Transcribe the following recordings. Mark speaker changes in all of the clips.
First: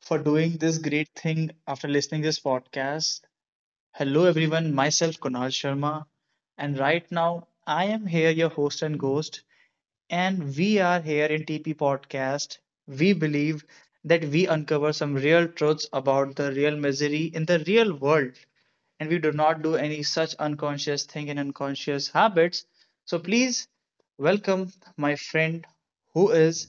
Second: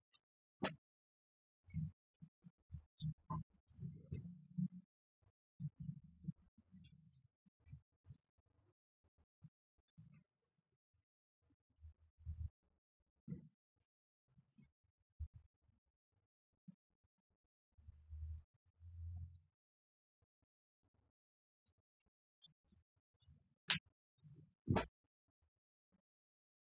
Speaker 1: for doing this great thing after listening this podcast. Hello everyone, myself Kunal Sharma, and right now I am here your host and ghost, and we are here in TP podcast. We believe that we uncover some real truths about the real misery in the real world, and we do not do any such unconscious thing and unconscious habits. So please welcome my friend who is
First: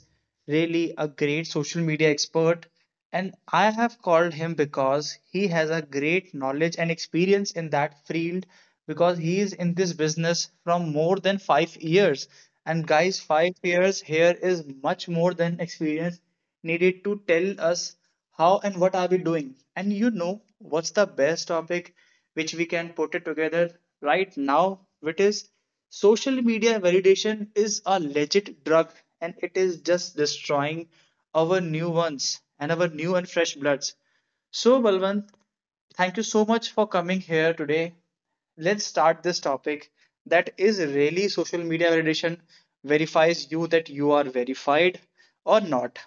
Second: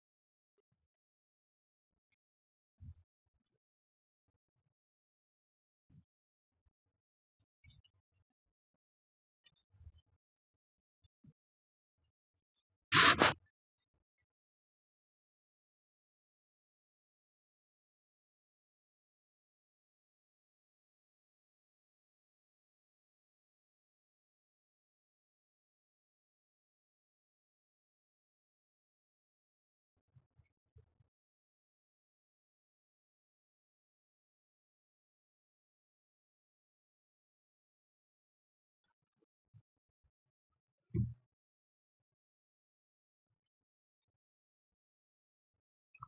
Speaker 1: really a great social media expert. And I have called him because he has a great knowledge and experience in that field because he is in this business from more than 5 years. And guys, 5 years here is much more than experience needed to tell us how and what are we doing. And you know what's the best topic which we can put it together right now, which is social media validation is a legit drug, and it is just destroying our new ones and our new and fresh bloods. So, Balwant, thank you so much for coming here today. Let's start this topic that is really social media validation verifies you that you are verified or not.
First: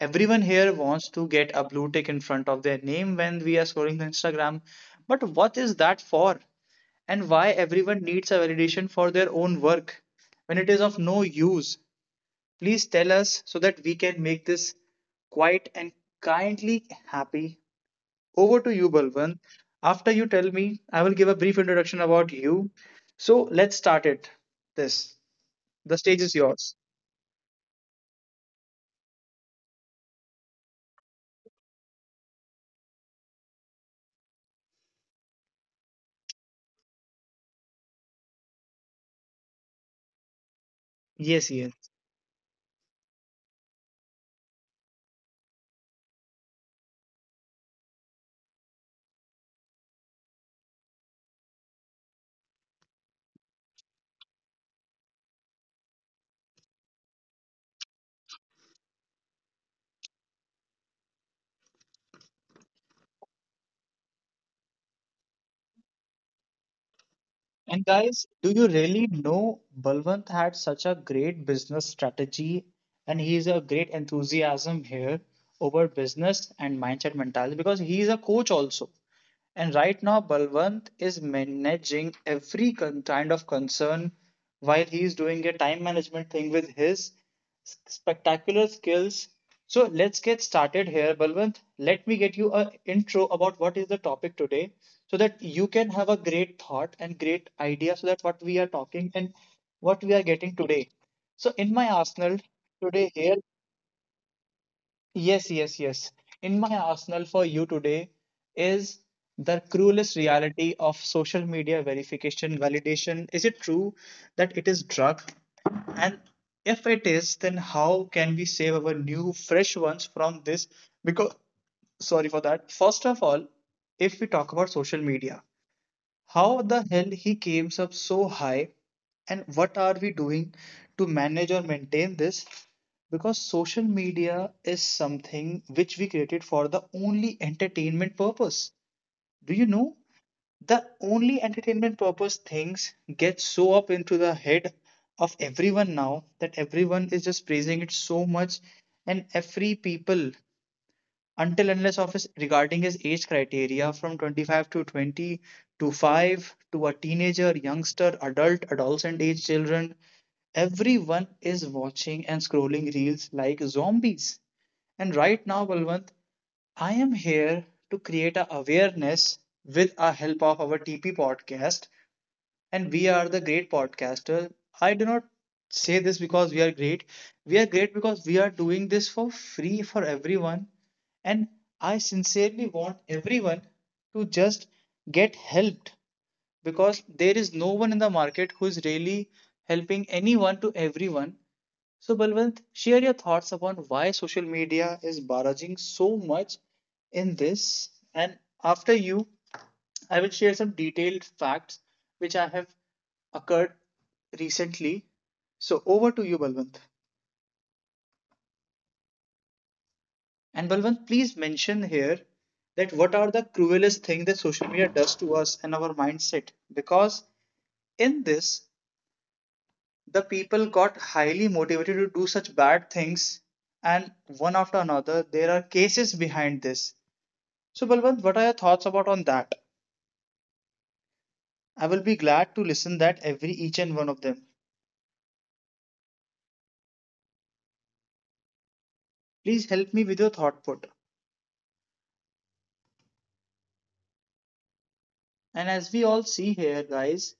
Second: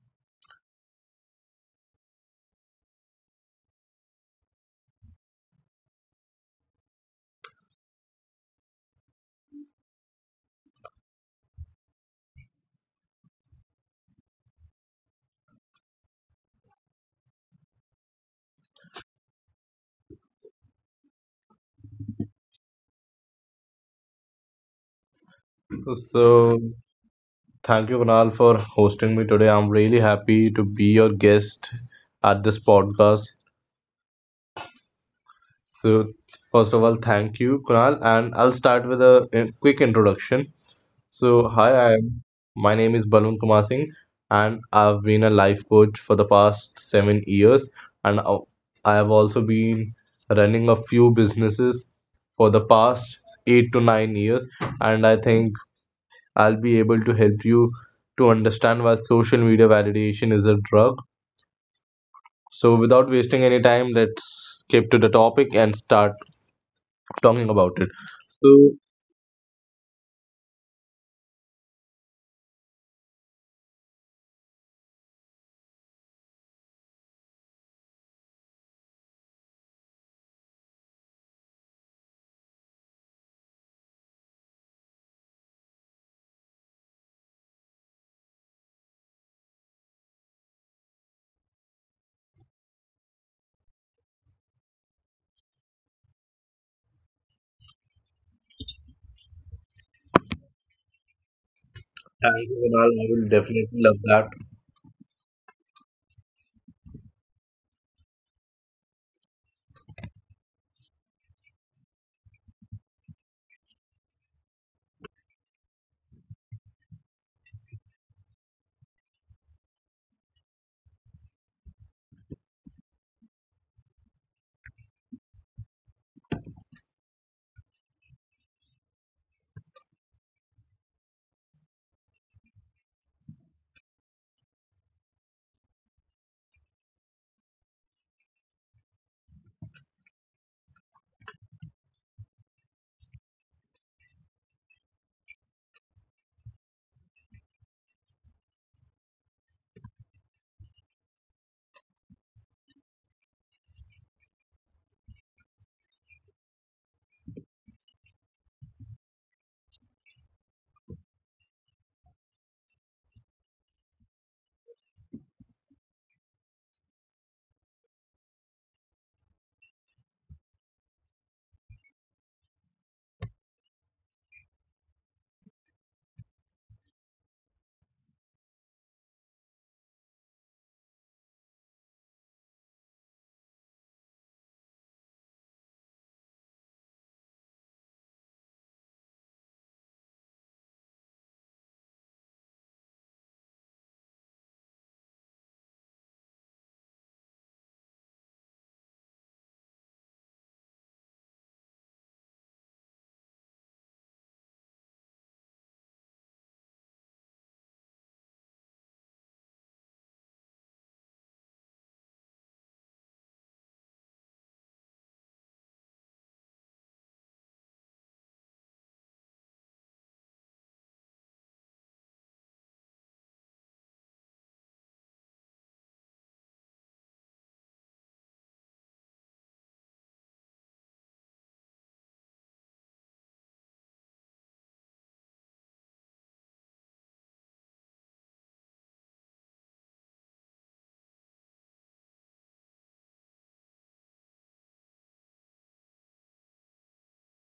Speaker 1: Everyone here wants to get a blue tick in front of their name when we are scrolling the Instagram, but what is that for? And why everyone needs a validation for their own work when it is of no use? Please tell us so that we can make this quite and kindly happy. Over to you, Balwant. After you tell me, I will give a brief introduction about you. So let's start it. This. The stage is
Speaker 2: So,
Speaker 1: yours.
Speaker 2: thank you, Kunal, for hosting me today. I'm really happy to be your guest at this podcast. So, first of all, thank you, Kunal, and I'll start with a quick introduction. So,
Speaker 1: Yes,
Speaker 2: hi,
Speaker 1: yes.
Speaker 2: I am. My name is Balwant Kumar Singh, and I've been a life coach for the past 7 years, and I have also been running a few businesses for the past 8 to 9 years, and I think I'll be able to help you to understand why social media validation is a drug. So, without wasting any time, let's skip to the topic and start talking about
Speaker 1: And
Speaker 2: it.
Speaker 1: guys, do you
Speaker 2: So,
Speaker 1: really know Balwant had such a great business strategy, and he's a great enthusiasm here over business and mindset mentality because he's a coach also. And right now, Balwant is managing every kind of concern while he is doing a time management thing with his spectacular skills. So let's get started here, Balwant. Let me get you a intro about what is the topic today so that you can have a great thought and great idea so that what we are talking and what we are getting today. So in my arsenal
Speaker 2: thank you, Kunal. I
Speaker 1: today
Speaker 2: will
Speaker 1: here,
Speaker 2: definitely love that.
Speaker 1: yes, yes, yes. In my arsenal for you today is the cruelest reality of social media verification validation. Is it true that it is drug? And if it is, then how can we save our new, fresh ones from this? Because, sorry for that. First of all, if we talk about social media, how the hell he came up so high, and what are we doing to manage or maintain this? Because social media is something which we created for the only entertainment purpose. Do you know? The only entertainment purpose things get so up into the head of everyone now that everyone is just praising it so much, and every people until unless of his regarding his age criteria from 25 to 20 to 5 to a teenager youngster adult adolescent age children, everyone is watching and scrolling reels like zombies. And right now Balwant, I am here to create a awareness with our help of our TP podcast, and we are the great podcaster. I do not say this because we are great. We are great because we are doing this for free for everyone, and I sincerely want everyone to just get helped because there is no one in the market who is really helping anyone to everyone. So, Balwant, share your thoughts upon why social media is barraging so much in this. And after you, I will share some detailed facts which I have occurred recently. So, over to you, Balwant. And Balwant, please mention here that what are the cruelest thing that social media does to us and our mindset? Because in this, the people got highly motivated to do such bad things, and one after another, there are cases behind this. So Balwant, what are your thoughts about on that? I will be glad to listen that every each and one of them. Please help me with your thought put. And as we all see here, guys,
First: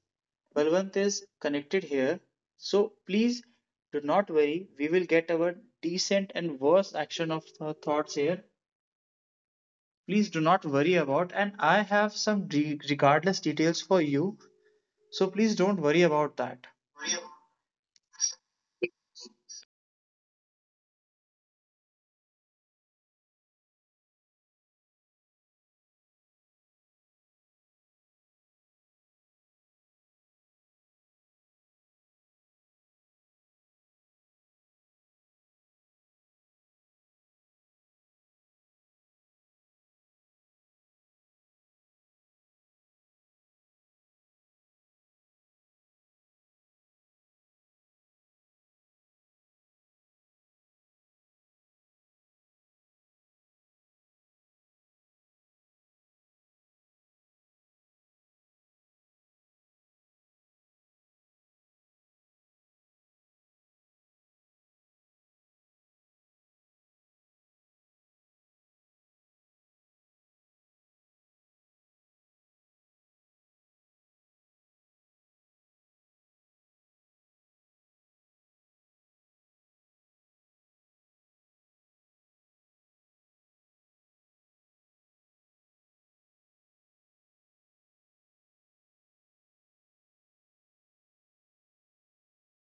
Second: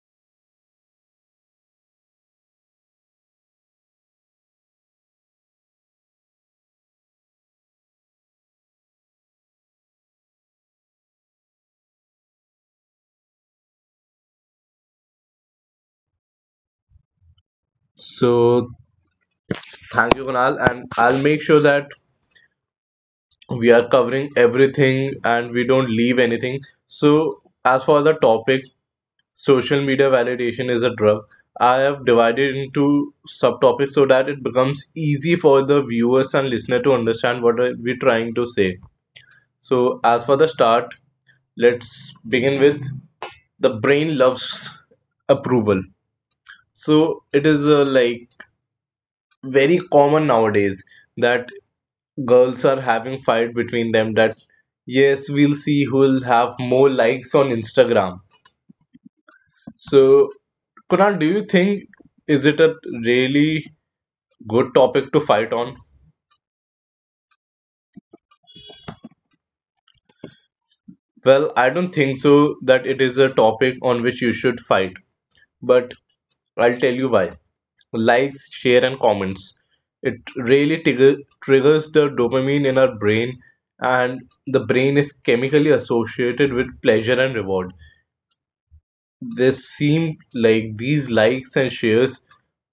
Speaker 1: Balwant is connected here. So please do not worry. We will get our decent and worse action of thoughts here. Please do not worry about. And I have some regardless details for you. So please don't worry about that.
Speaker 2: So, thank you, Kunal. And I'll make sure that we are covering everything and we don't leave anything. So, as for the topic, social media validation is a drug. I have divided into subtopics so that it becomes easy for the viewers and listener to understand what are we trying to say. So as for the start, let's begin with the brain loves approval. So it is like very common nowadays that girls are having fight between them that yes, we'll see who'll have more likes on Instagram. So, Kunal, do you think is it a really good topic to fight on? Well, I don't think so that it is a topic on which you should fight, but I'll tell you why. Likes, share, and comments. It really triggers the dopamine in our brain, and the brain is chemically associated with pleasure and reward. This seemed like these likes and shares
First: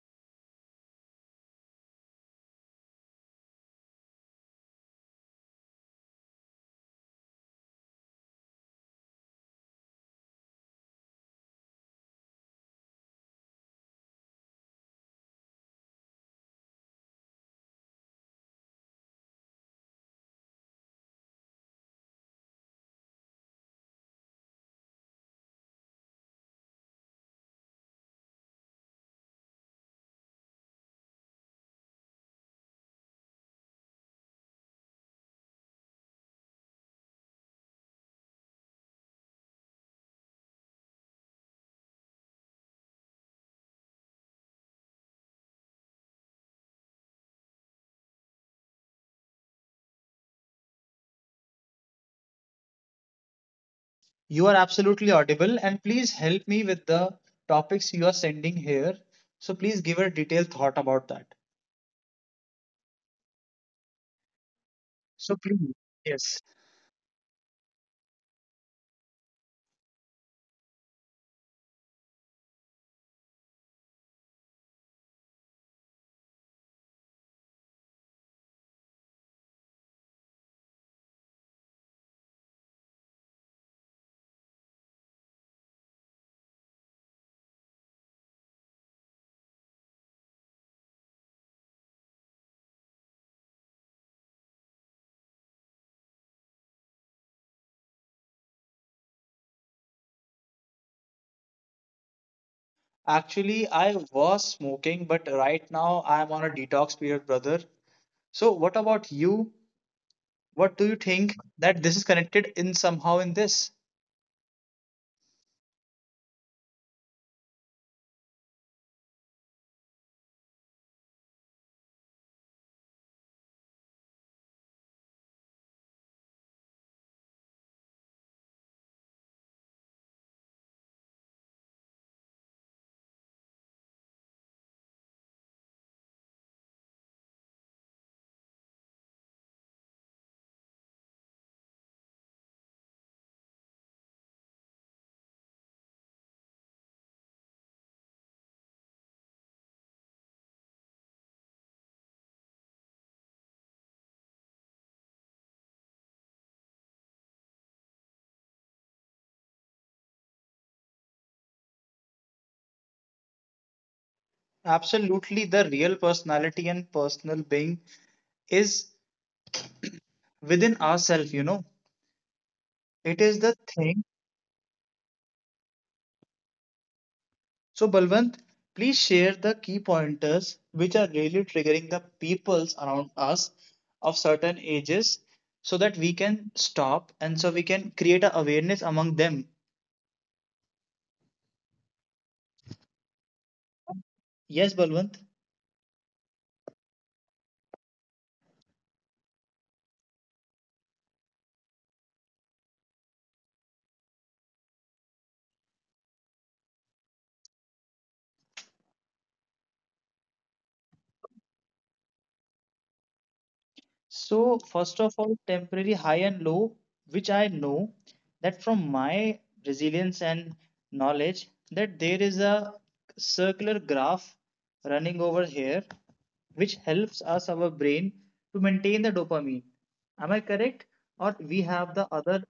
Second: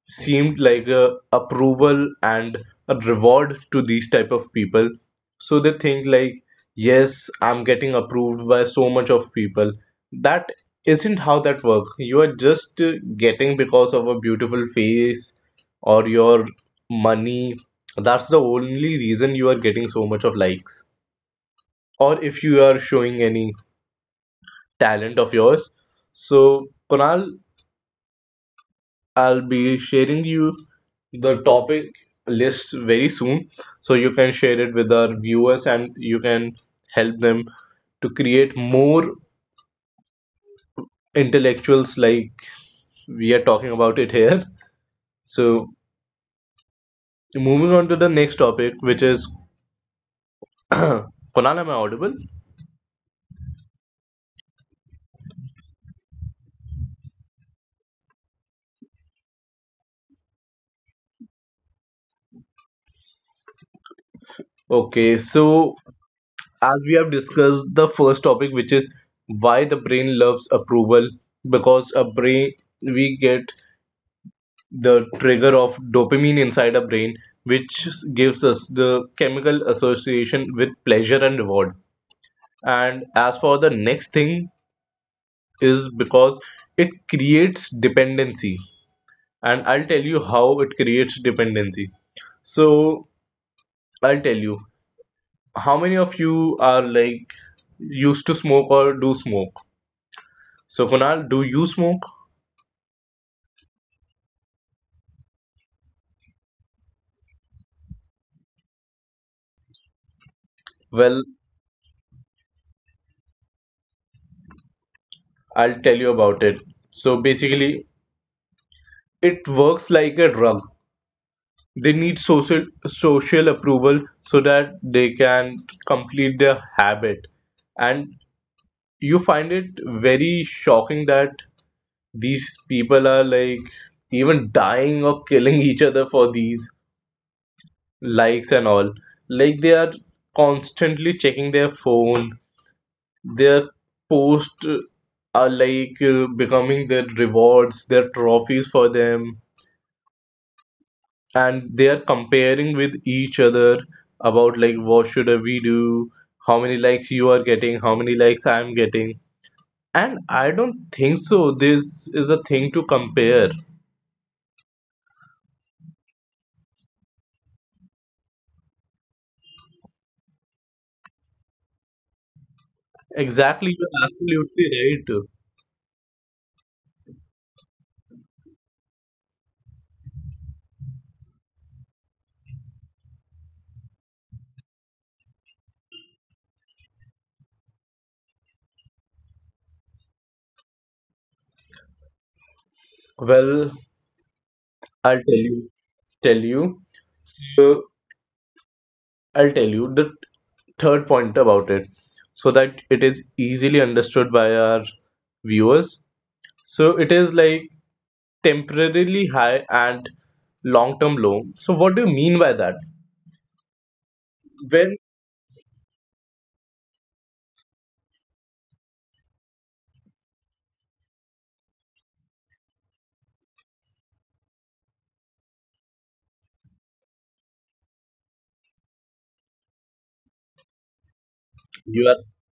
Speaker 2: seemed like a approval and a reward to these type of people, so they think like, yes, I'm getting approved by so much of people. That isn't how that works. You are just getting because of a beautiful face or your money. That's the only reason you are getting so much of likes, or if you are showing any talent of yours. So, Kunal, I'll be sharing you the topic list very soon, so you can share it with our viewers and you can help them to create more intellectuals like we are talking about it here. So, moving on to the next topic, which is Kunal, am I audible?
Speaker 1: You are absolutely audible, and please help me with the topics you are sending here. So please give a detailed thought about that.
Speaker 2: Okay,
Speaker 1: So please,
Speaker 2: so
Speaker 1: yes.
Speaker 2: as we have discussed the first topic, which is why the brain loves approval, because a brain, we get the trigger of dopamine inside our brain, which gives us the chemical association with pleasure and reward. And as for the next thing, is because it creates dependency. And I'll tell you how it creates dependency. So, I'll tell you, how many of you are like used to smoke or do smoke? So, Kunal, do you smoke?
Speaker 1: Actually, I was smoking, but right now I'm on a detox period, brother. So what about you? What do you
Speaker 2: Well,
Speaker 1: think that this is connected in somehow in this?
Speaker 2: I'll tell you about it. So, basically, it works like a drug. They need social approval so that they can complete their habit. And you find it very shocking that these people are like even dying or killing each other for these likes and all. Like they are constantly checking their phone. Their posts are like becoming their rewards, their trophies for them, and they are comparing with each other about like, what should we do, how many likes you are getting, how many likes I am getting. And I don't think so this is a thing to compare.
Speaker 1: Absolutely, the real personality and personal being is within ourselves, you know. It is the
Speaker 2: Exactly, you're
Speaker 1: thing.
Speaker 2: absolutely right.
Speaker 1: So, Balwant, please share the key pointers which are really triggering the peoples around us of certain ages so that we can stop and so we can create a awareness among them.
Speaker 2: Well,
Speaker 1: Yes, Balwant.
Speaker 2: i'll tell you tell you uh, I'll tell you the third point about it so that it is easily understood by our viewers. So it is like temporarily high and long term low. So what do you mean by that?
Speaker 1: So,
Speaker 2: When
Speaker 1: first of all, temporary high and low, which I know that from my resilience and knowledge, that there is a circular graph running over here, which helps us, our brain, to maintain the dopamine. Am I correct? Or we have
Speaker 2: you
Speaker 1: the
Speaker 2: are,
Speaker 1: other?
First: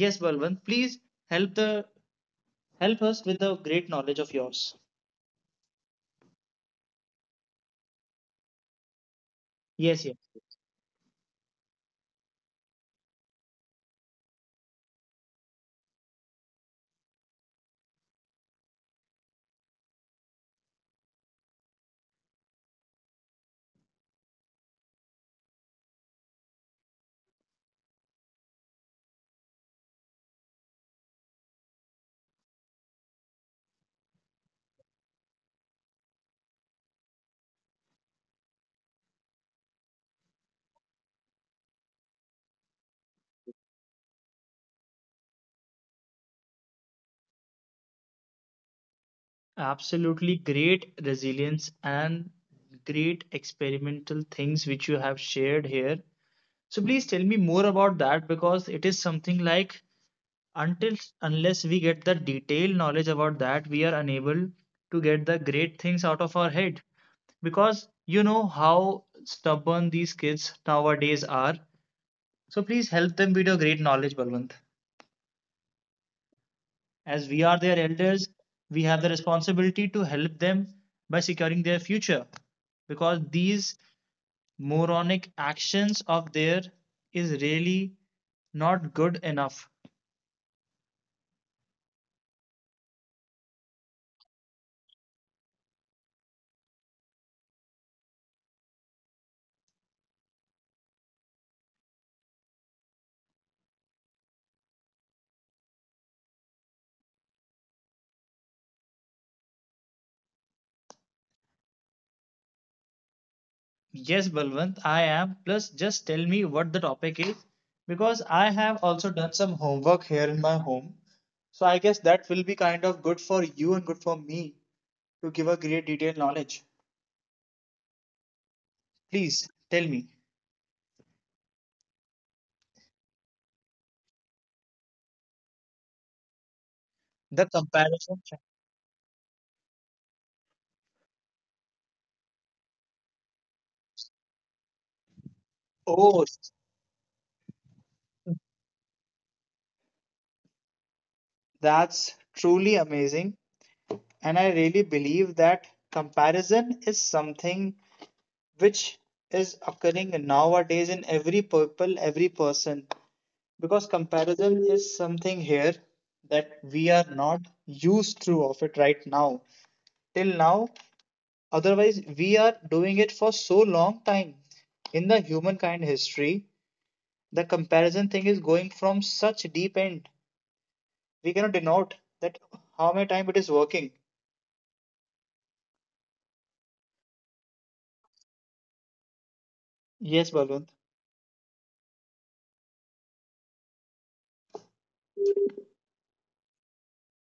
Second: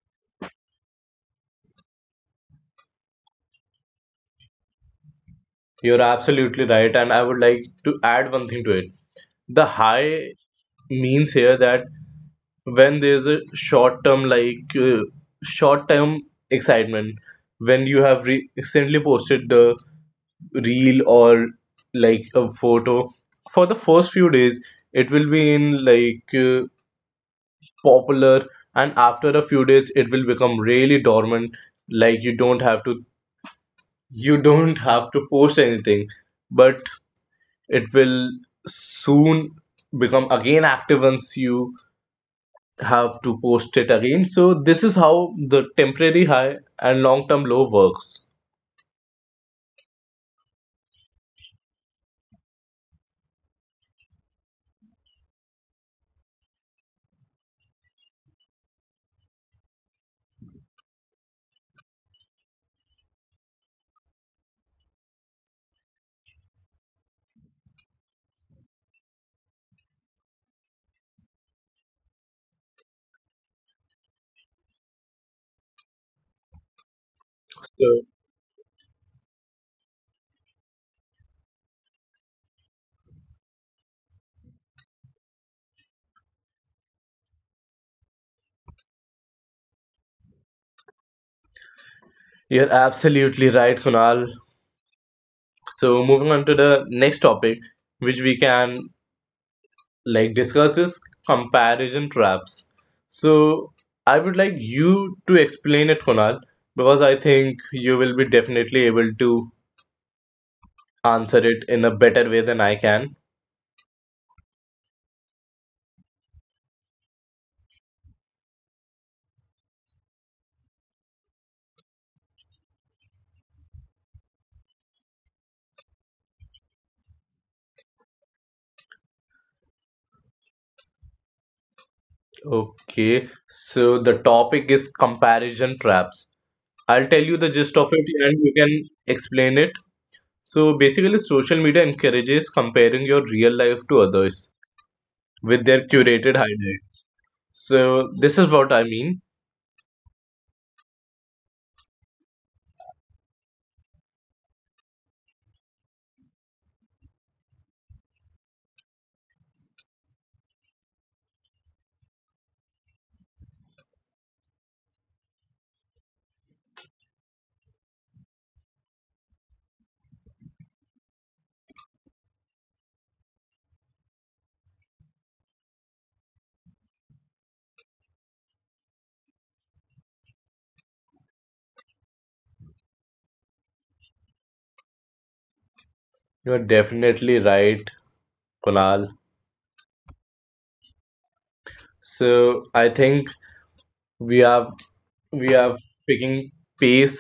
Speaker 1: Yes, Balwant, please help the help us with the great knowledge of yours.
Speaker 2: you're absolutely right, and I would like to add one thing to it. The
Speaker 1: Yes, yes.
Speaker 2: high means here that when there's a short term excitement, when you have recently posted the reel or like a photo, for the first few days it will be in popular, and after a few days it will become really dormant. Like you don't have to, you don't have to post anything, but it will soon become again active once you have to post it again. So this is how the temporary high and long term low works.
Speaker 1: Absolutely great resilience and great experimental things which you have shared here. So please tell me more about that because it is something like until unless we get the detailed knowledge about that, we are unable to get the great things out of our head because you know how stubborn these kids nowadays are. So please help them with your great knowledge, Balwant. As we are their
Speaker 2: So
Speaker 1: elders, we have the responsibility to help them by securing their future because these moronic actions of theirs is really not good enough.
Speaker 2: you're absolutely right, Kunal. So moving on to the next topic, which we can like discuss, is comparison traps. So I would like you to explain it, Kunal, because I think you will be definitely able to answer it in a better way than I can.
Speaker 1: Yes, Balwant, I am. Plus, just tell me what the topic is because I have also done some homework here in my home. So I guess that will be kind of good for you and good for me to give a great detailed knowledge. Please tell me
Speaker 2: Okay, so the topic is comparison traps. I'll tell you
Speaker 1: the
Speaker 2: the gist of it
Speaker 1: comparison.
Speaker 2: and you can explain it. So basically, social media encourages comparing your real life to others with their
Speaker 1: Oh,
Speaker 2: curated highlight. So this is what I mean.
Speaker 1: that's truly amazing. And I really believe that comparison is something which is occurring nowadays in every people, every person. Because comparison is something here that we are not used to of it right now. Till now, otherwise we are doing it for so long time. In the humankind history, the comparison thing is going from such deep end. We cannot denote that how many time it is working.
Speaker 2: You're definitely right, Kunal.
Speaker 1: Yes, Balwant.
Speaker 2: So I think we are we are picking pace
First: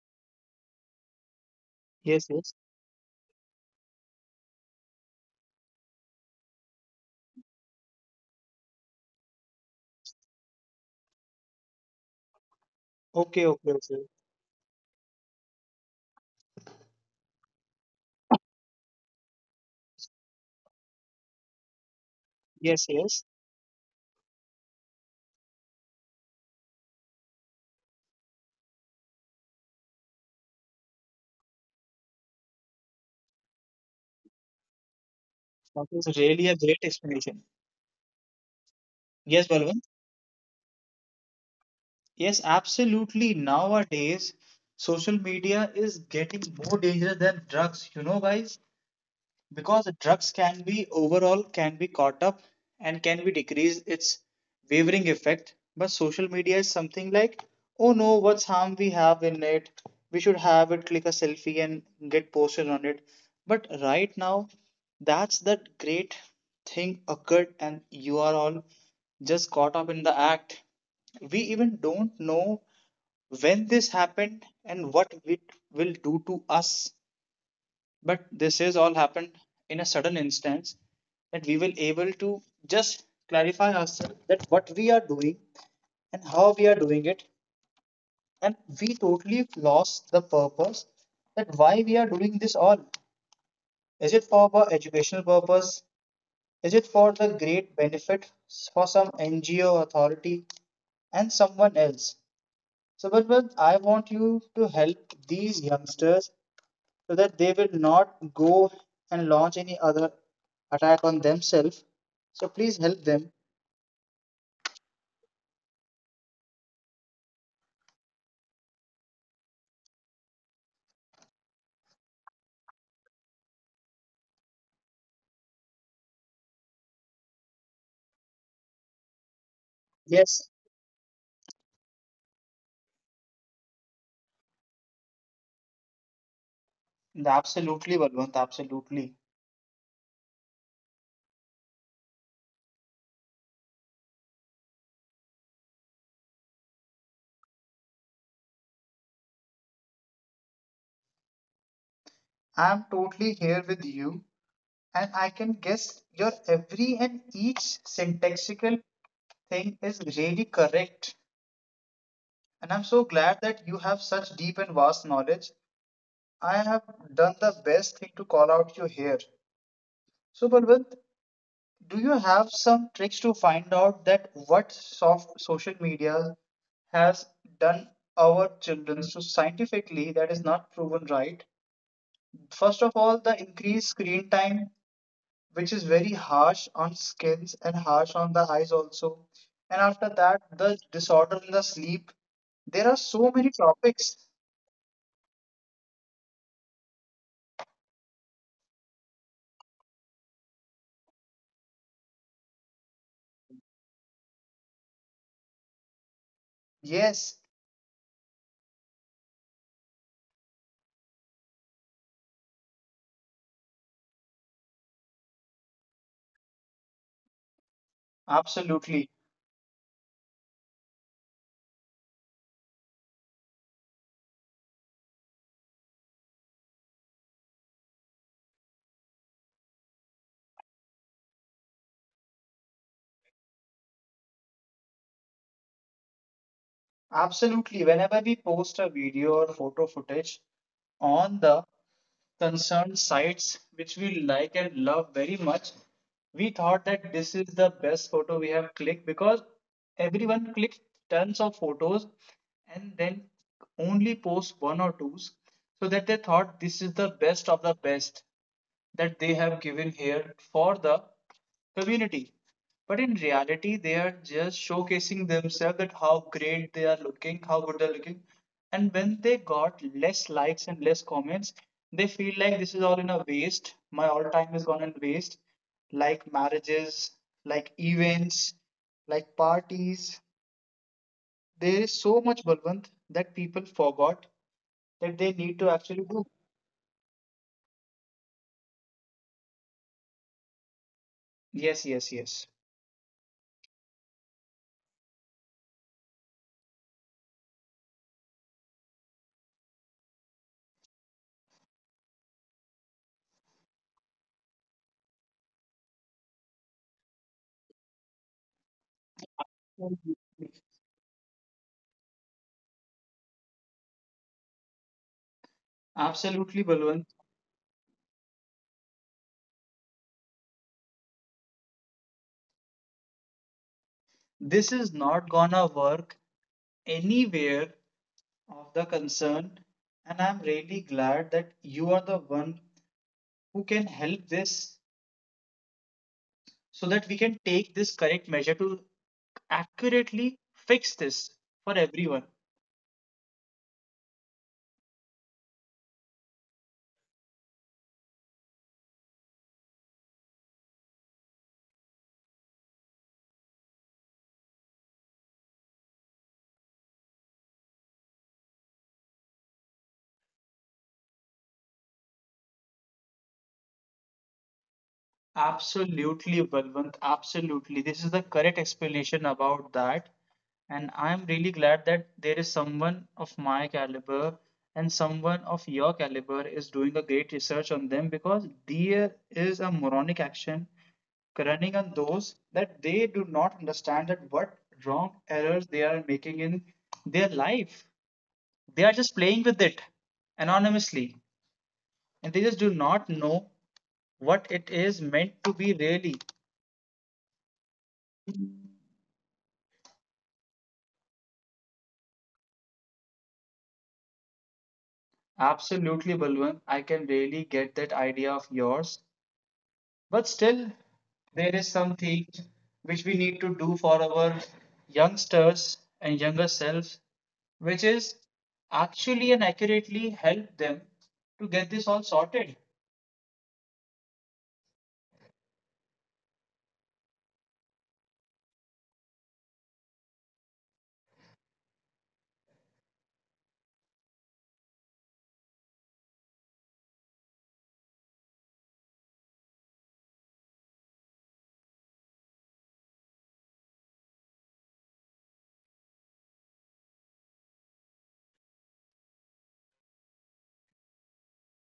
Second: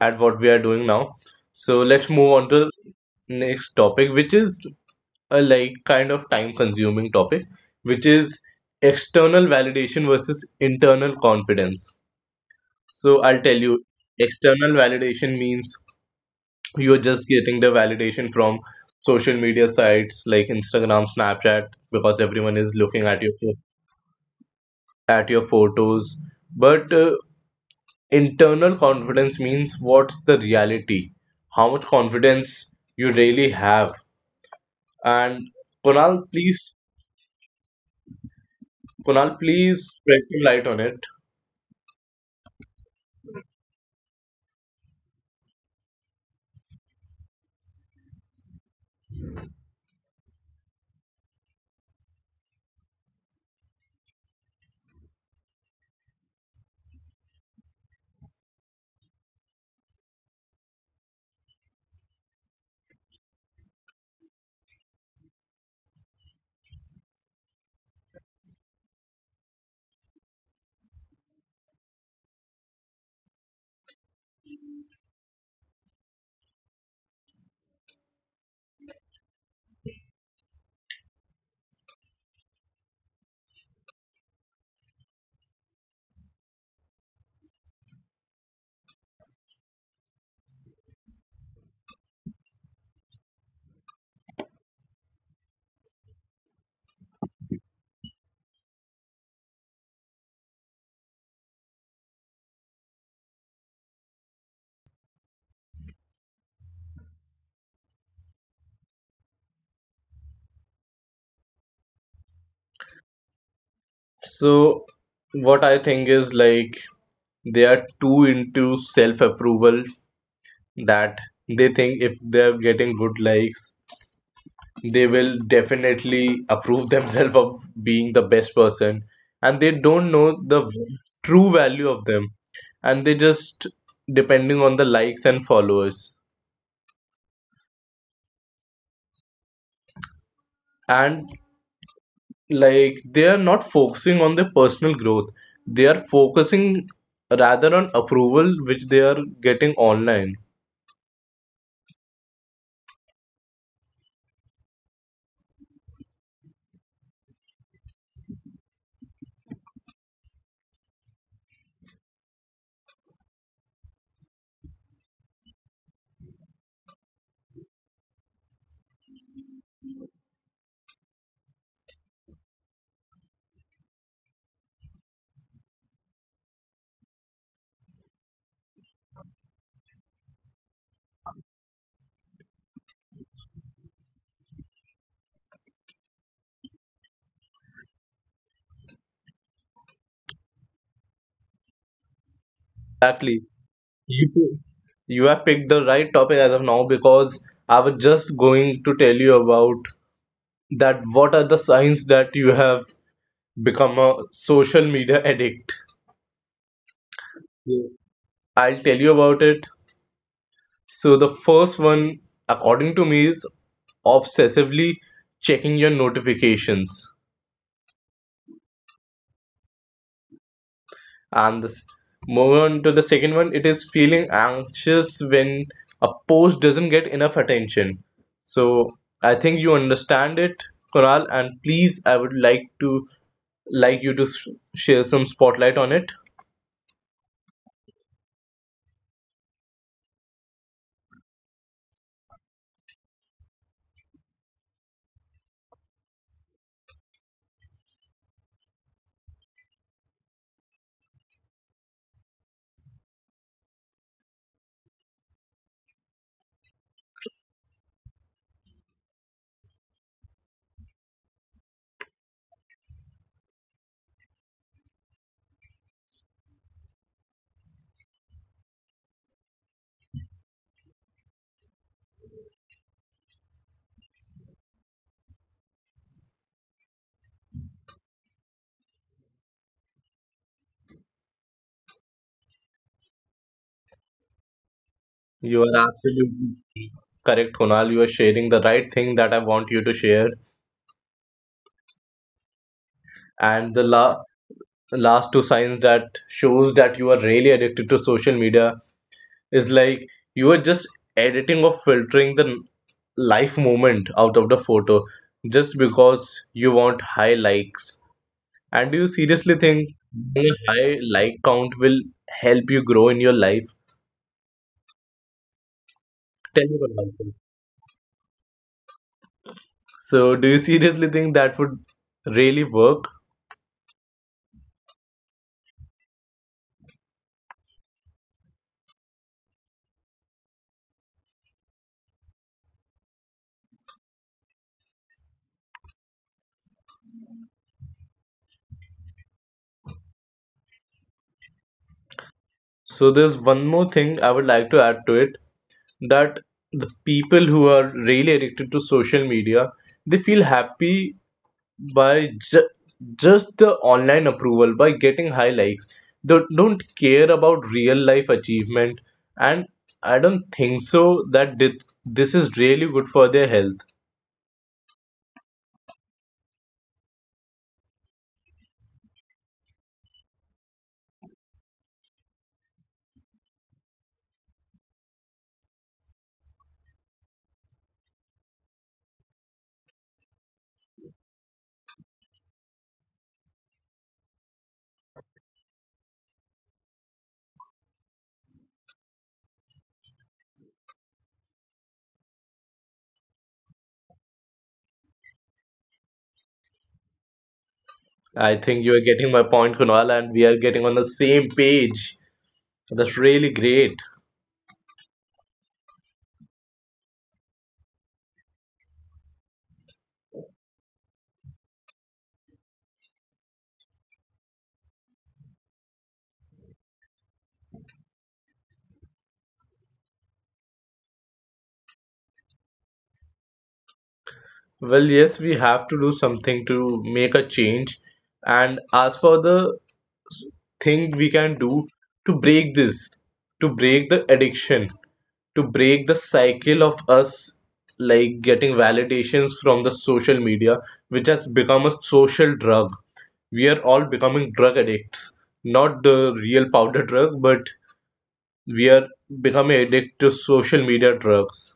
Speaker 2: at what we are doing now. So let's
Speaker 1: Yes,
Speaker 2: move on
Speaker 1: yes.
Speaker 2: to next topic, which is a like kind of time consuming topic, which is external validation versus internal confidence. So I'll
Speaker 1: Okay,
Speaker 2: tell
Speaker 1: okay,
Speaker 2: you,
Speaker 1: okay.
Speaker 2: external validation means you're just getting the validation from social media sites like Instagram, Snapchat, because everyone is
Speaker 1: Yes,
Speaker 2: looking
Speaker 1: yes.
Speaker 2: at your photos. But internal confidence means what's the reality, how much confidence you really have. And
Speaker 1: That is
Speaker 2: Kunal,
Speaker 1: really a
Speaker 2: please,
Speaker 1: great explanation.
Speaker 2: Kunal,
Speaker 1: Yes, Balwant.
Speaker 2: please spread some light on it.
Speaker 1: Yes, absolutely. Nowadays, social media is getting more dangerous than drugs. You know, guys, because drugs can be overall can be caught up and can be decreased its wavering effect, but social media is something like, oh no, what's harm we have in it? We should have it, click a selfie and get posted on it. But right now, that's that great thing occurred and you are all just caught up in the act. We even don't know when this happened and what it will do to us, but this is all happened in a sudden instance that we will able to just clarify ourselves that what we are doing and how we are doing it. And we totally lost the purpose that why we are doing this all. Is it for our educational purpose? Is it for the great benefit for some NGO authority and someone else? So but I want you to help these youngsters so that they will not go and launch any other attack on themselves. So please help them.
Speaker 2: So, what I think is like they are too into self approval, that they think if they're getting good likes, they will definitely approve themselves of being the best person. And they don't know
Speaker 1: Yes,
Speaker 2: the true value of them. And they just depending on the likes and followers.
Speaker 1: absolutely, Balwant, absolutely.
Speaker 2: And like they are not focusing on their personal growth, they are focusing rather on approval which they are getting online.
Speaker 1: I'm totally here with you, and I can guess your every and each syntaxical thing is really correct. And I'm so glad that you have such deep and vast knowledge. I have done the best thing to call out you here. So, Balwant, do you have some tricks to find out that what soft social media has done our children so scientifically that is not proven right? First of all, the increased screen time, which is very harsh on skins and harsh on the eyes also. And after that, the disorder in the sleep. There are so
Speaker 2: Exactly.
Speaker 1: many topics.
Speaker 2: You you have picked the right topic as of now because I was just going to tell you about that, what are the signs that you have become a social media addict.
Speaker 1: Yes,
Speaker 2: Yeah. I'll tell you about it. So the first one, according to me, is obsessively checking your notifications.
Speaker 1: absolutely.
Speaker 2: And this move on to the second one, it is feeling anxious when a post doesn't get enough attention. So I think you understand it, Kunal, and please, I would like to like you to s- share some spotlight on it.
Speaker 1: Absolutely. Whenever we post a video or photo footage on the concerned sites, which we like and love very much, we thought that this is the best photo we have clicked because everyone clicks tons of photos and then only post one or two so that they thought this is the best of the best that they have given here for the community. But in reality, they are just showcasing themselves that how great they are looking, how good they're looking. And when they got less likes and less comments, they feel like this is all in a waste. My all time is gone in waste. Like marriages, like events, like parties. There is so much Balwant that people forgot that they
Speaker 2: You
Speaker 1: need to
Speaker 2: are
Speaker 1: actually do.
Speaker 2: absolutely correct, Kunal. You are sharing the right thing that I want you to share.
Speaker 1: Yes, yes, yes.
Speaker 2: And last two signs that shows that you are really addicted to social media is like you are just editing or filtering the life moment out of the photo just because you want high likes. And do you seriously think having a high like count will help you grow in your life? Tell
Speaker 1: Absolutely,
Speaker 2: me about
Speaker 1: Balwant.
Speaker 2: it. So, do you seriously think that would really work?
Speaker 1: This is not gonna work anywhere of the concern, and I'm really glad that you are the one who can help this so that we can take this correct measure to accurately fix this for everyone.
Speaker 2: So, there's one more thing I would like to add to it, that the people who are really addicted to social media, they feel happy by just the online approval, by getting high likes. They don't care about real life achievement. And I don't think so that this is really good for their health.
Speaker 1: Absolutely, Balwant, absolutely. This is the correct explanation about that. And I'm really glad that there is someone of my caliber and someone of your caliber is doing a great research on them because there is a moronic action running on those that they do not understand that what wrong errors they are making in their life. They are just playing with it anonymously and they just do not know what it is meant to be really.
Speaker 2: I think you are getting my point, Kunal, and we are getting on the same page. That's really great.
Speaker 1: Absolutely, Balwant. I can really get that idea of yours. But still, there is something which we need to do for our youngsters and younger selves, which is actually and accurately help them to get this all sorted.
Speaker 2: Well, yes, we have to do something to make a change. And as for the thing we can do to break this, to break the addiction, to break the cycle of us like getting validations from the social media, which has become a social drug. We are all becoming drug addicts, not the real powder drug, but we are becoming addicted to social media drugs.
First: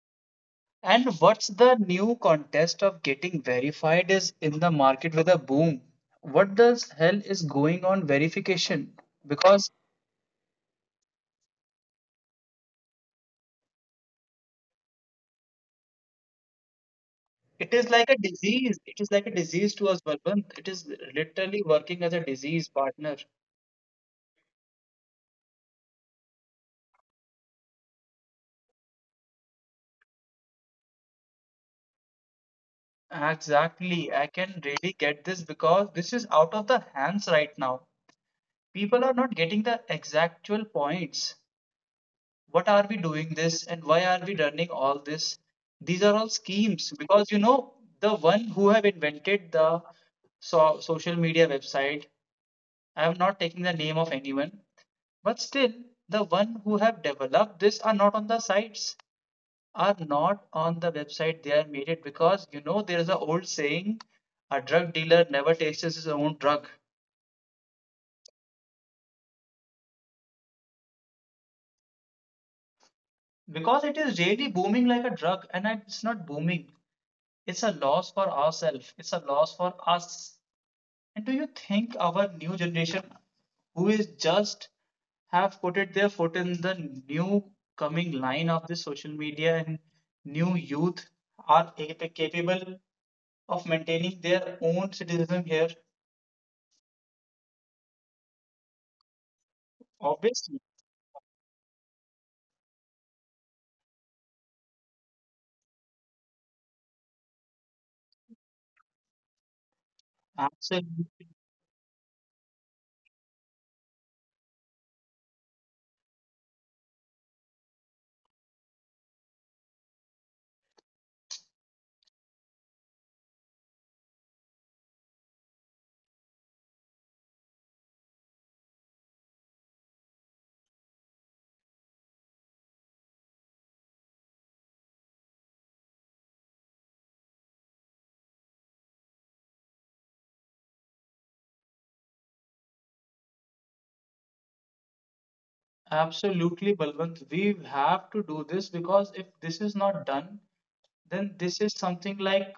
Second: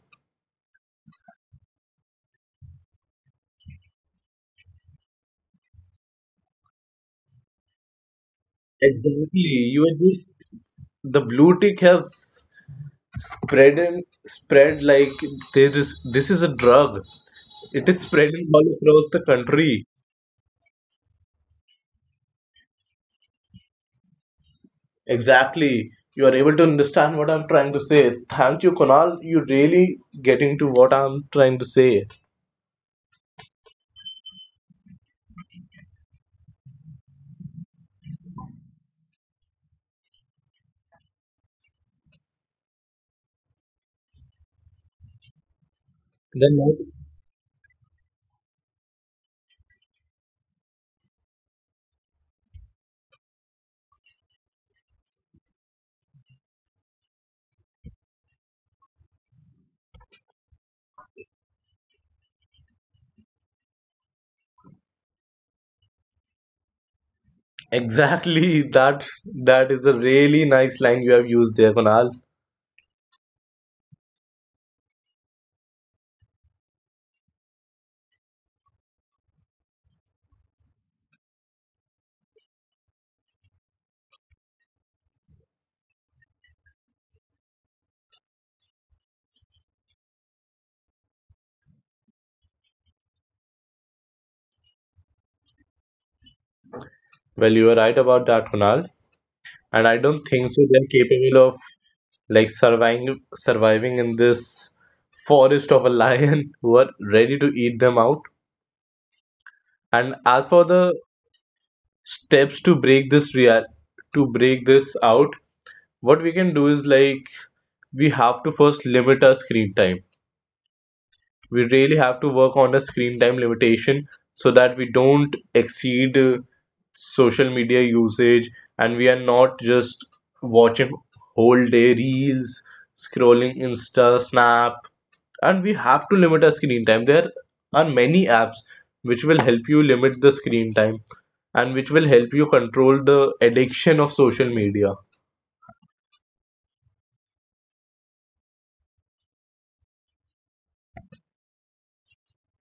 Speaker 1: And what's the new contest of getting verified is in the market with a boom. What the hell is going on verification?
Speaker 2: Exactly.
Speaker 1: Because
Speaker 2: You are just the blue tick has spread spread like, this is, this is a drug.
Speaker 1: it
Speaker 2: It
Speaker 1: is
Speaker 2: is
Speaker 1: like a
Speaker 2: spreading all
Speaker 1: disease. It
Speaker 2: across
Speaker 1: is
Speaker 2: the
Speaker 1: like a
Speaker 2: country.
Speaker 1: disease to us, Balwant. It is literally working as a disease partner.
Speaker 2: Exactly, you are able to understand what I'm trying to say. Thank you, Kunal. You really getting to what I'm trying to say.
Speaker 1: Exactly. I can really get this because this is out of the hands right now. People are not getting the exactual points. What are we doing this and why are we running all this? These are all
Speaker 2: Then what-
Speaker 1: schemes because the one who have invented the so social media website. I am not taking the name of anyone, but still the one who have developed this are not on the sites, are not on the website, they are made it because there is an old saying, a drug dealer never tastes his own drug.
Speaker 2: exactly, that, that is a really nice line you have used there, Kunal.
Speaker 1: Because it is really booming like a drug, and it's not booming, it's a loss for ourselves, it's a loss for us. And do you think our new generation who is just have put it their foot in the new coming line of the social media and new youth are capable of maintaining their own citizenism here?
Speaker 2: Well, you are right about that, Kunal, and I don't think
Speaker 1: Obviously.
Speaker 2: so they're capable of like surviving in this forest of a lion who are ready to eat them out. And as for the
Speaker 1: Absolutely,
Speaker 2: steps to break this real to break this out, what we can do is like, we have to first limit our screen time. We really have to work on a screen time limitation so that we don't exceed social media usage, and we are not just watching whole day reels, scrolling Insta, Snap, and we have to limit our screen time. There are many apps which will help you limit the screen time and which will help you control the addiction of social media.
Speaker 1: absolutely, Balwant. We have to do this because if this is not done, then this is something like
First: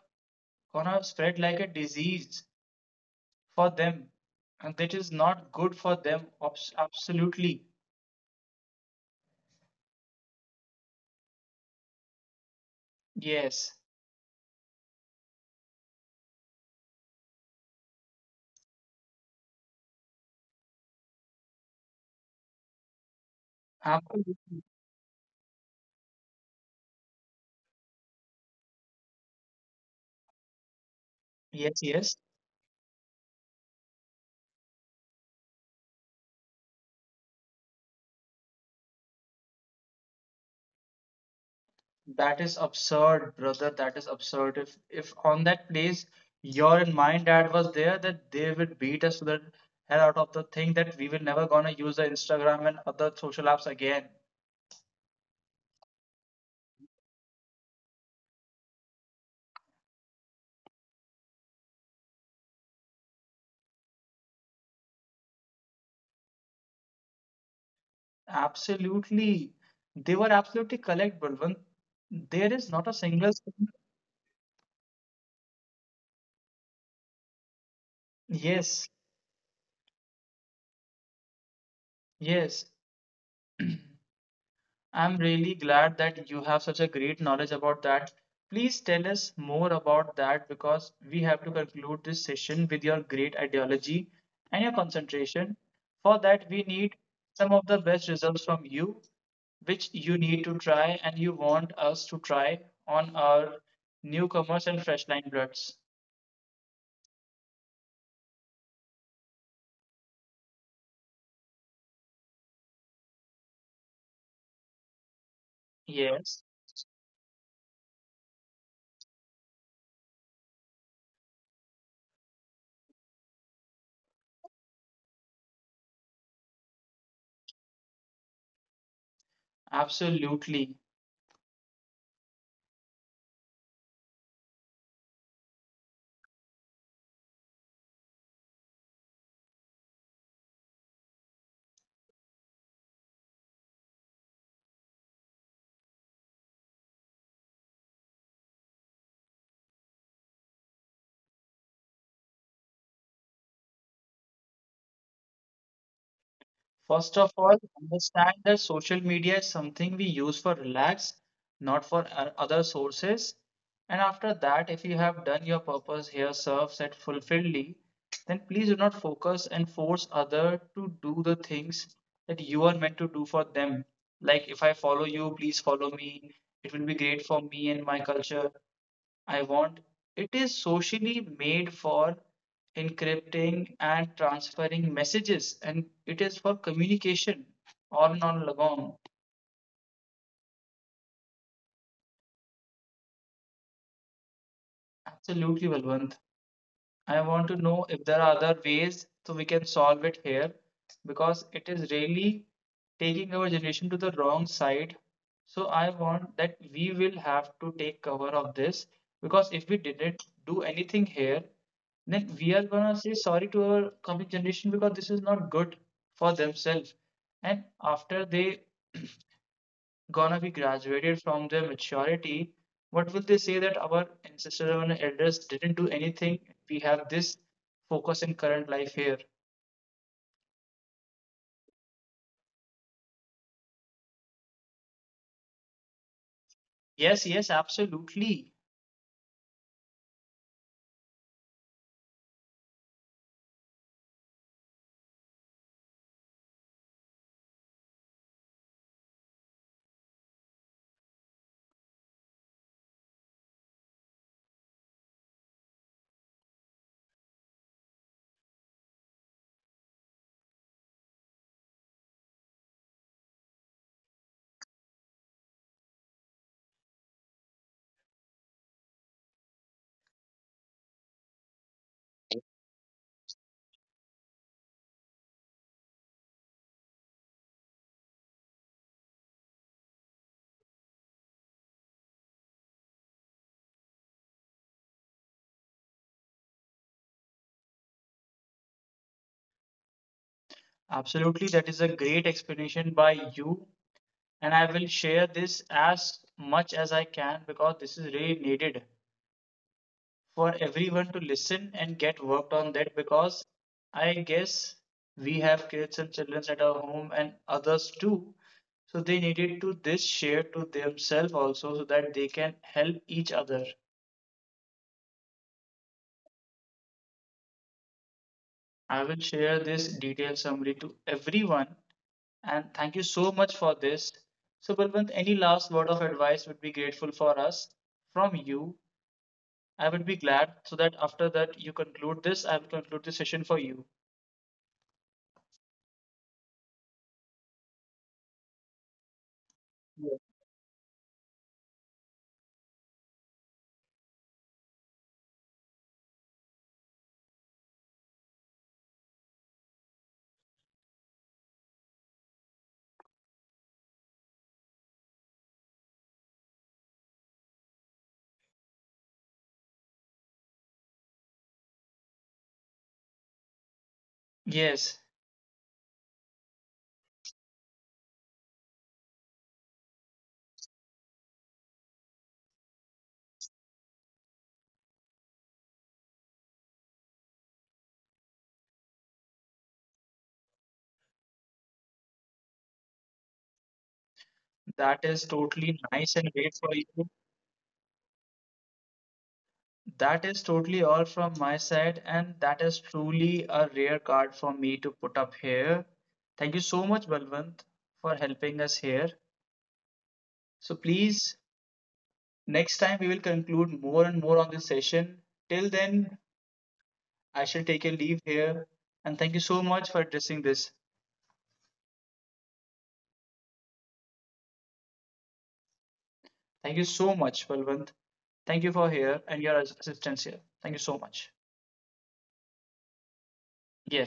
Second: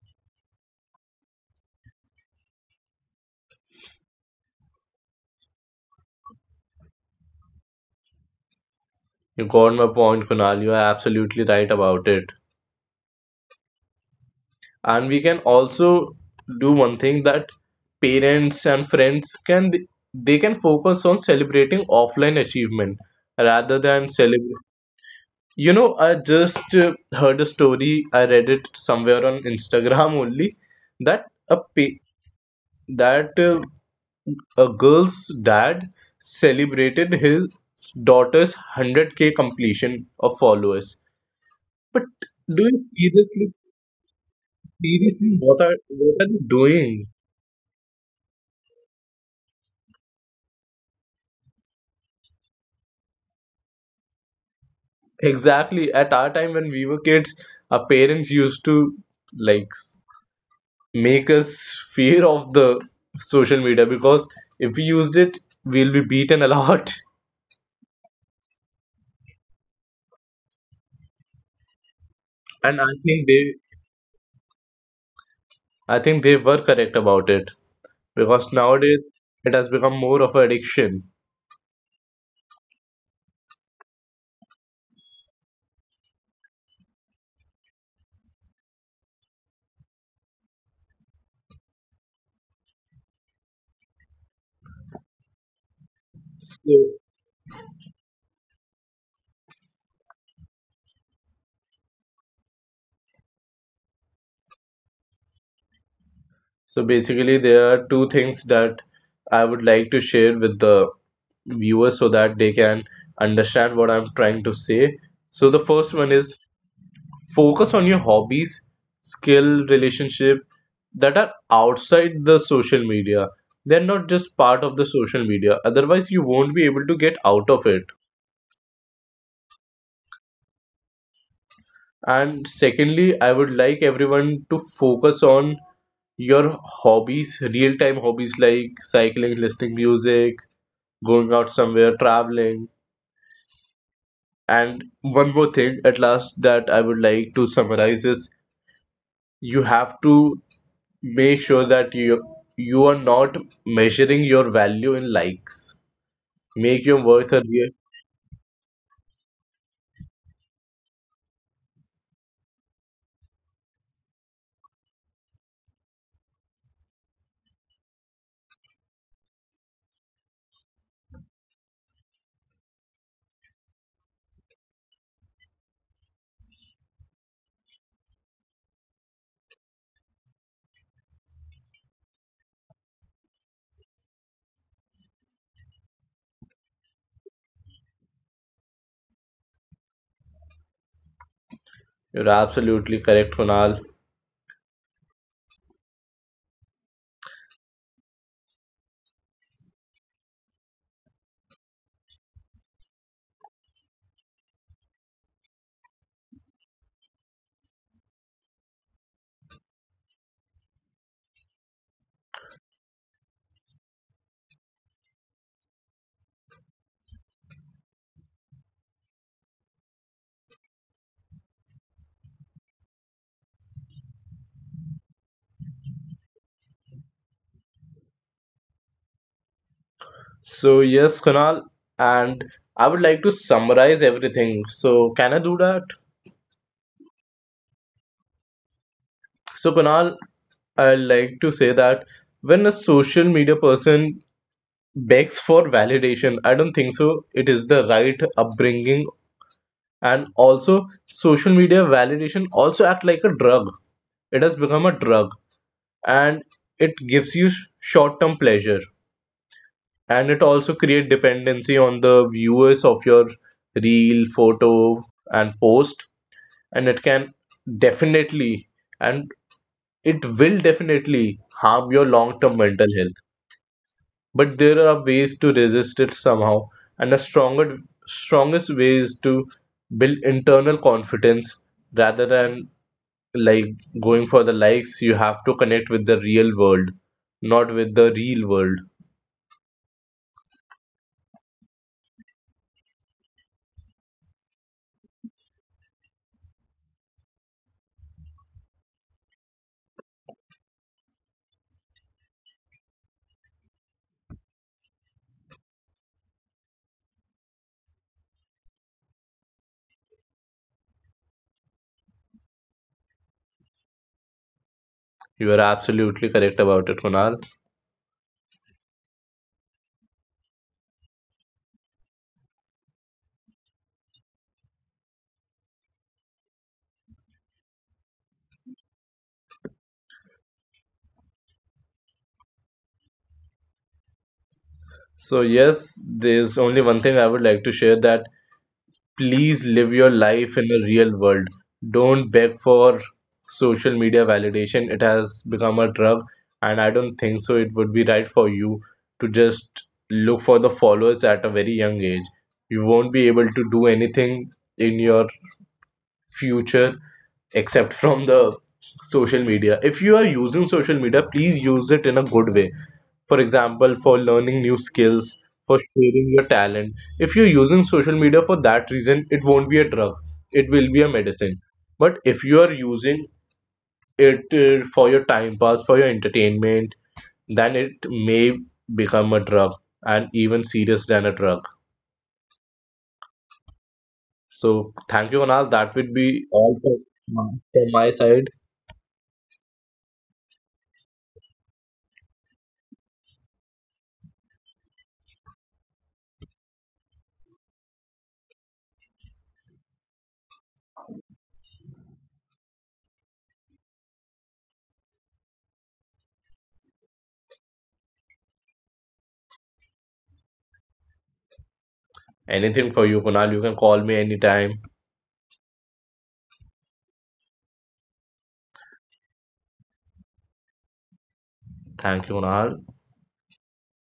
Speaker 1: gonna spread like a disease for them, and that is not good for them. Absolutely,
Speaker 2: You got my point, Kunal. You are absolutely right about it.
Speaker 1: yes,
Speaker 2: And we can also do one thing, that parents and friends can, they can focus on celebrating offline achievement rather than
Speaker 1: absolutely,
Speaker 2: celebrate. You know, I just heard a story. I read it somewhere on Instagram only that
Speaker 1: yes, yes.
Speaker 2: that uh, a girl's dad celebrated his daughter's 100k completion of followers. But
Speaker 1: That is
Speaker 2: do you
Speaker 1: absurd,
Speaker 2: seriously,
Speaker 1: brother. That is absurd. If
Speaker 2: seriously,
Speaker 1: on
Speaker 2: what
Speaker 1: that
Speaker 2: are,
Speaker 1: place
Speaker 2: what are they
Speaker 1: your and
Speaker 2: doing?
Speaker 1: my dad was there, that they would beat us to the hell out of the thing that we will never gonna use the Instagram and other social apps again.
Speaker 2: Exactly. At our time when we were kids, our parents used to like s- make us fear of the social media, because if we used it, we'll be beaten a lot.
Speaker 1: Absolutely. They were absolutely correct, Balwant. There is not
Speaker 2: And
Speaker 1: a single.
Speaker 2: I think they were correct about it, because
Speaker 1: Yes,
Speaker 2: nowadays it has become more of an addiction.
Speaker 1: yes. I'm really glad that you have such a great knowledge about that. Please tell us more about that because we have to conclude this session with your great ideology and your concentration. For that, we need
Speaker 2: So.
Speaker 1: some of the best results from you, which you need to try and you want us to try on our newcomers and fresh line bloods.
Speaker 2: So basically, there are two things that I would like to share with the viewers so that they can understand what I'm trying to say. So the first one is
Speaker 1: Yes.
Speaker 2: focus on your hobbies, skill, relationship that are outside the social media. They're not just part of the social media. Otherwise, you won't be able to get out of it.
Speaker 1: Absolutely.
Speaker 2: And secondly, I would like everyone to focus on your hobbies, real time hobbies like cycling, listening music, going out somewhere, traveling. And one more thing, at last, that I would like to summarize is, you have to make sure that you are not measuring your value in likes. Make your
Speaker 1: First of
Speaker 2: worth a
Speaker 1: all,
Speaker 2: real.
Speaker 1: understand that social media is something we use for relax, not for other sources. And after that, if you have done your purpose here, serves it fulfilledly, then please do not focus and force other to do the things that you are meant to do for them. Like if I follow you, please follow me. It will be great for me and my culture. I want. It is socially made for encrypting and transferring messages, and it is for communication. All non lagong.
Speaker 2: You're absolutely correct, Kunal.
Speaker 1: Absolutely, Balwant. I want to know if there are other ways so we can solve it here because it is really taking our generation to the wrong side. So I want that we will have to take cover of this because if we didn't do anything here, then we are gonna say sorry to our coming generation because this is not good for themselves. And after they gonna be graduated from their maturity, what will they say that our ancestors and elders didn't do anything? We have this focus in current life here.
Speaker 2: So yes, Kunal, and I would like to summarize everything. So can I do that?
Speaker 1: Yes, yes, absolutely.
Speaker 2: So Kunal, I like to say that when a social media person begs for validation, I don't think so it is the right upbringing. And also social media validation also act like a drug. It has become a drug, and it gives you short-term pleasure, and it also create dependency on the viewers of your reel, photo and post, and it can definitely, and it will definitely harm your long-term mental health. But there are ways to resist it somehow, and the stronger strongest way is to build internal confidence rather than like going for the likes. You have to connect with the real world, not with the real world.
Speaker 1: Absolutely. That is a great explanation by you. And I will share this as much as I can because this is really needed for everyone to listen and get worked on that because I guess we have kids and children at our home and others too. So they needed to this share to themselves also so that they can help each other.
Speaker 2: You are absolutely correct about it, Kunal.
Speaker 1: I will share this detailed summary to everyone, and thank you so much for this. So Balwant, any last word of advice would be grateful for us from you. I would be glad so that after that you conclude this, I will conclude the session for you.
Speaker 2: So yes, there's only one thing I would like to share, that please live your life in the real world. Don't beg for social media validation. It has become a drug, and I don't think so it would be right for you to just look for the followers at a very young age. You won't be able to do anything in your future except from the social media. If you are using social media, please use it in a good way, for example, for learning new
Speaker 1: Yes.
Speaker 2: skills, for sharing your talent. If you're using social media for that reason, it won't be a drug, it will be a medicine. But if you are using it for your time pass, for your entertainment, then it may become a drug and even serious than a drug. So
Speaker 1: That is
Speaker 2: thank you, Anal,
Speaker 1: totally
Speaker 2: that
Speaker 1: nice
Speaker 2: would
Speaker 1: and
Speaker 2: be
Speaker 1: great for you.
Speaker 2: all for- from my side.
Speaker 1: That is totally all from my side, and that is truly a rare card for me to put up here. Thank you so much, Balwant, for helping us here. So please, next time we will conclude more and more on this session. Till then, I shall take a leave here, and thank you so much for addressing this.
Speaker 2: Anything for you, Kunal. You can call me anytime.
Speaker 1: Thank you so much, Balwant. Thank you for here and your assistance here. Thank you so much.
Speaker 2: Thank you, Kunal.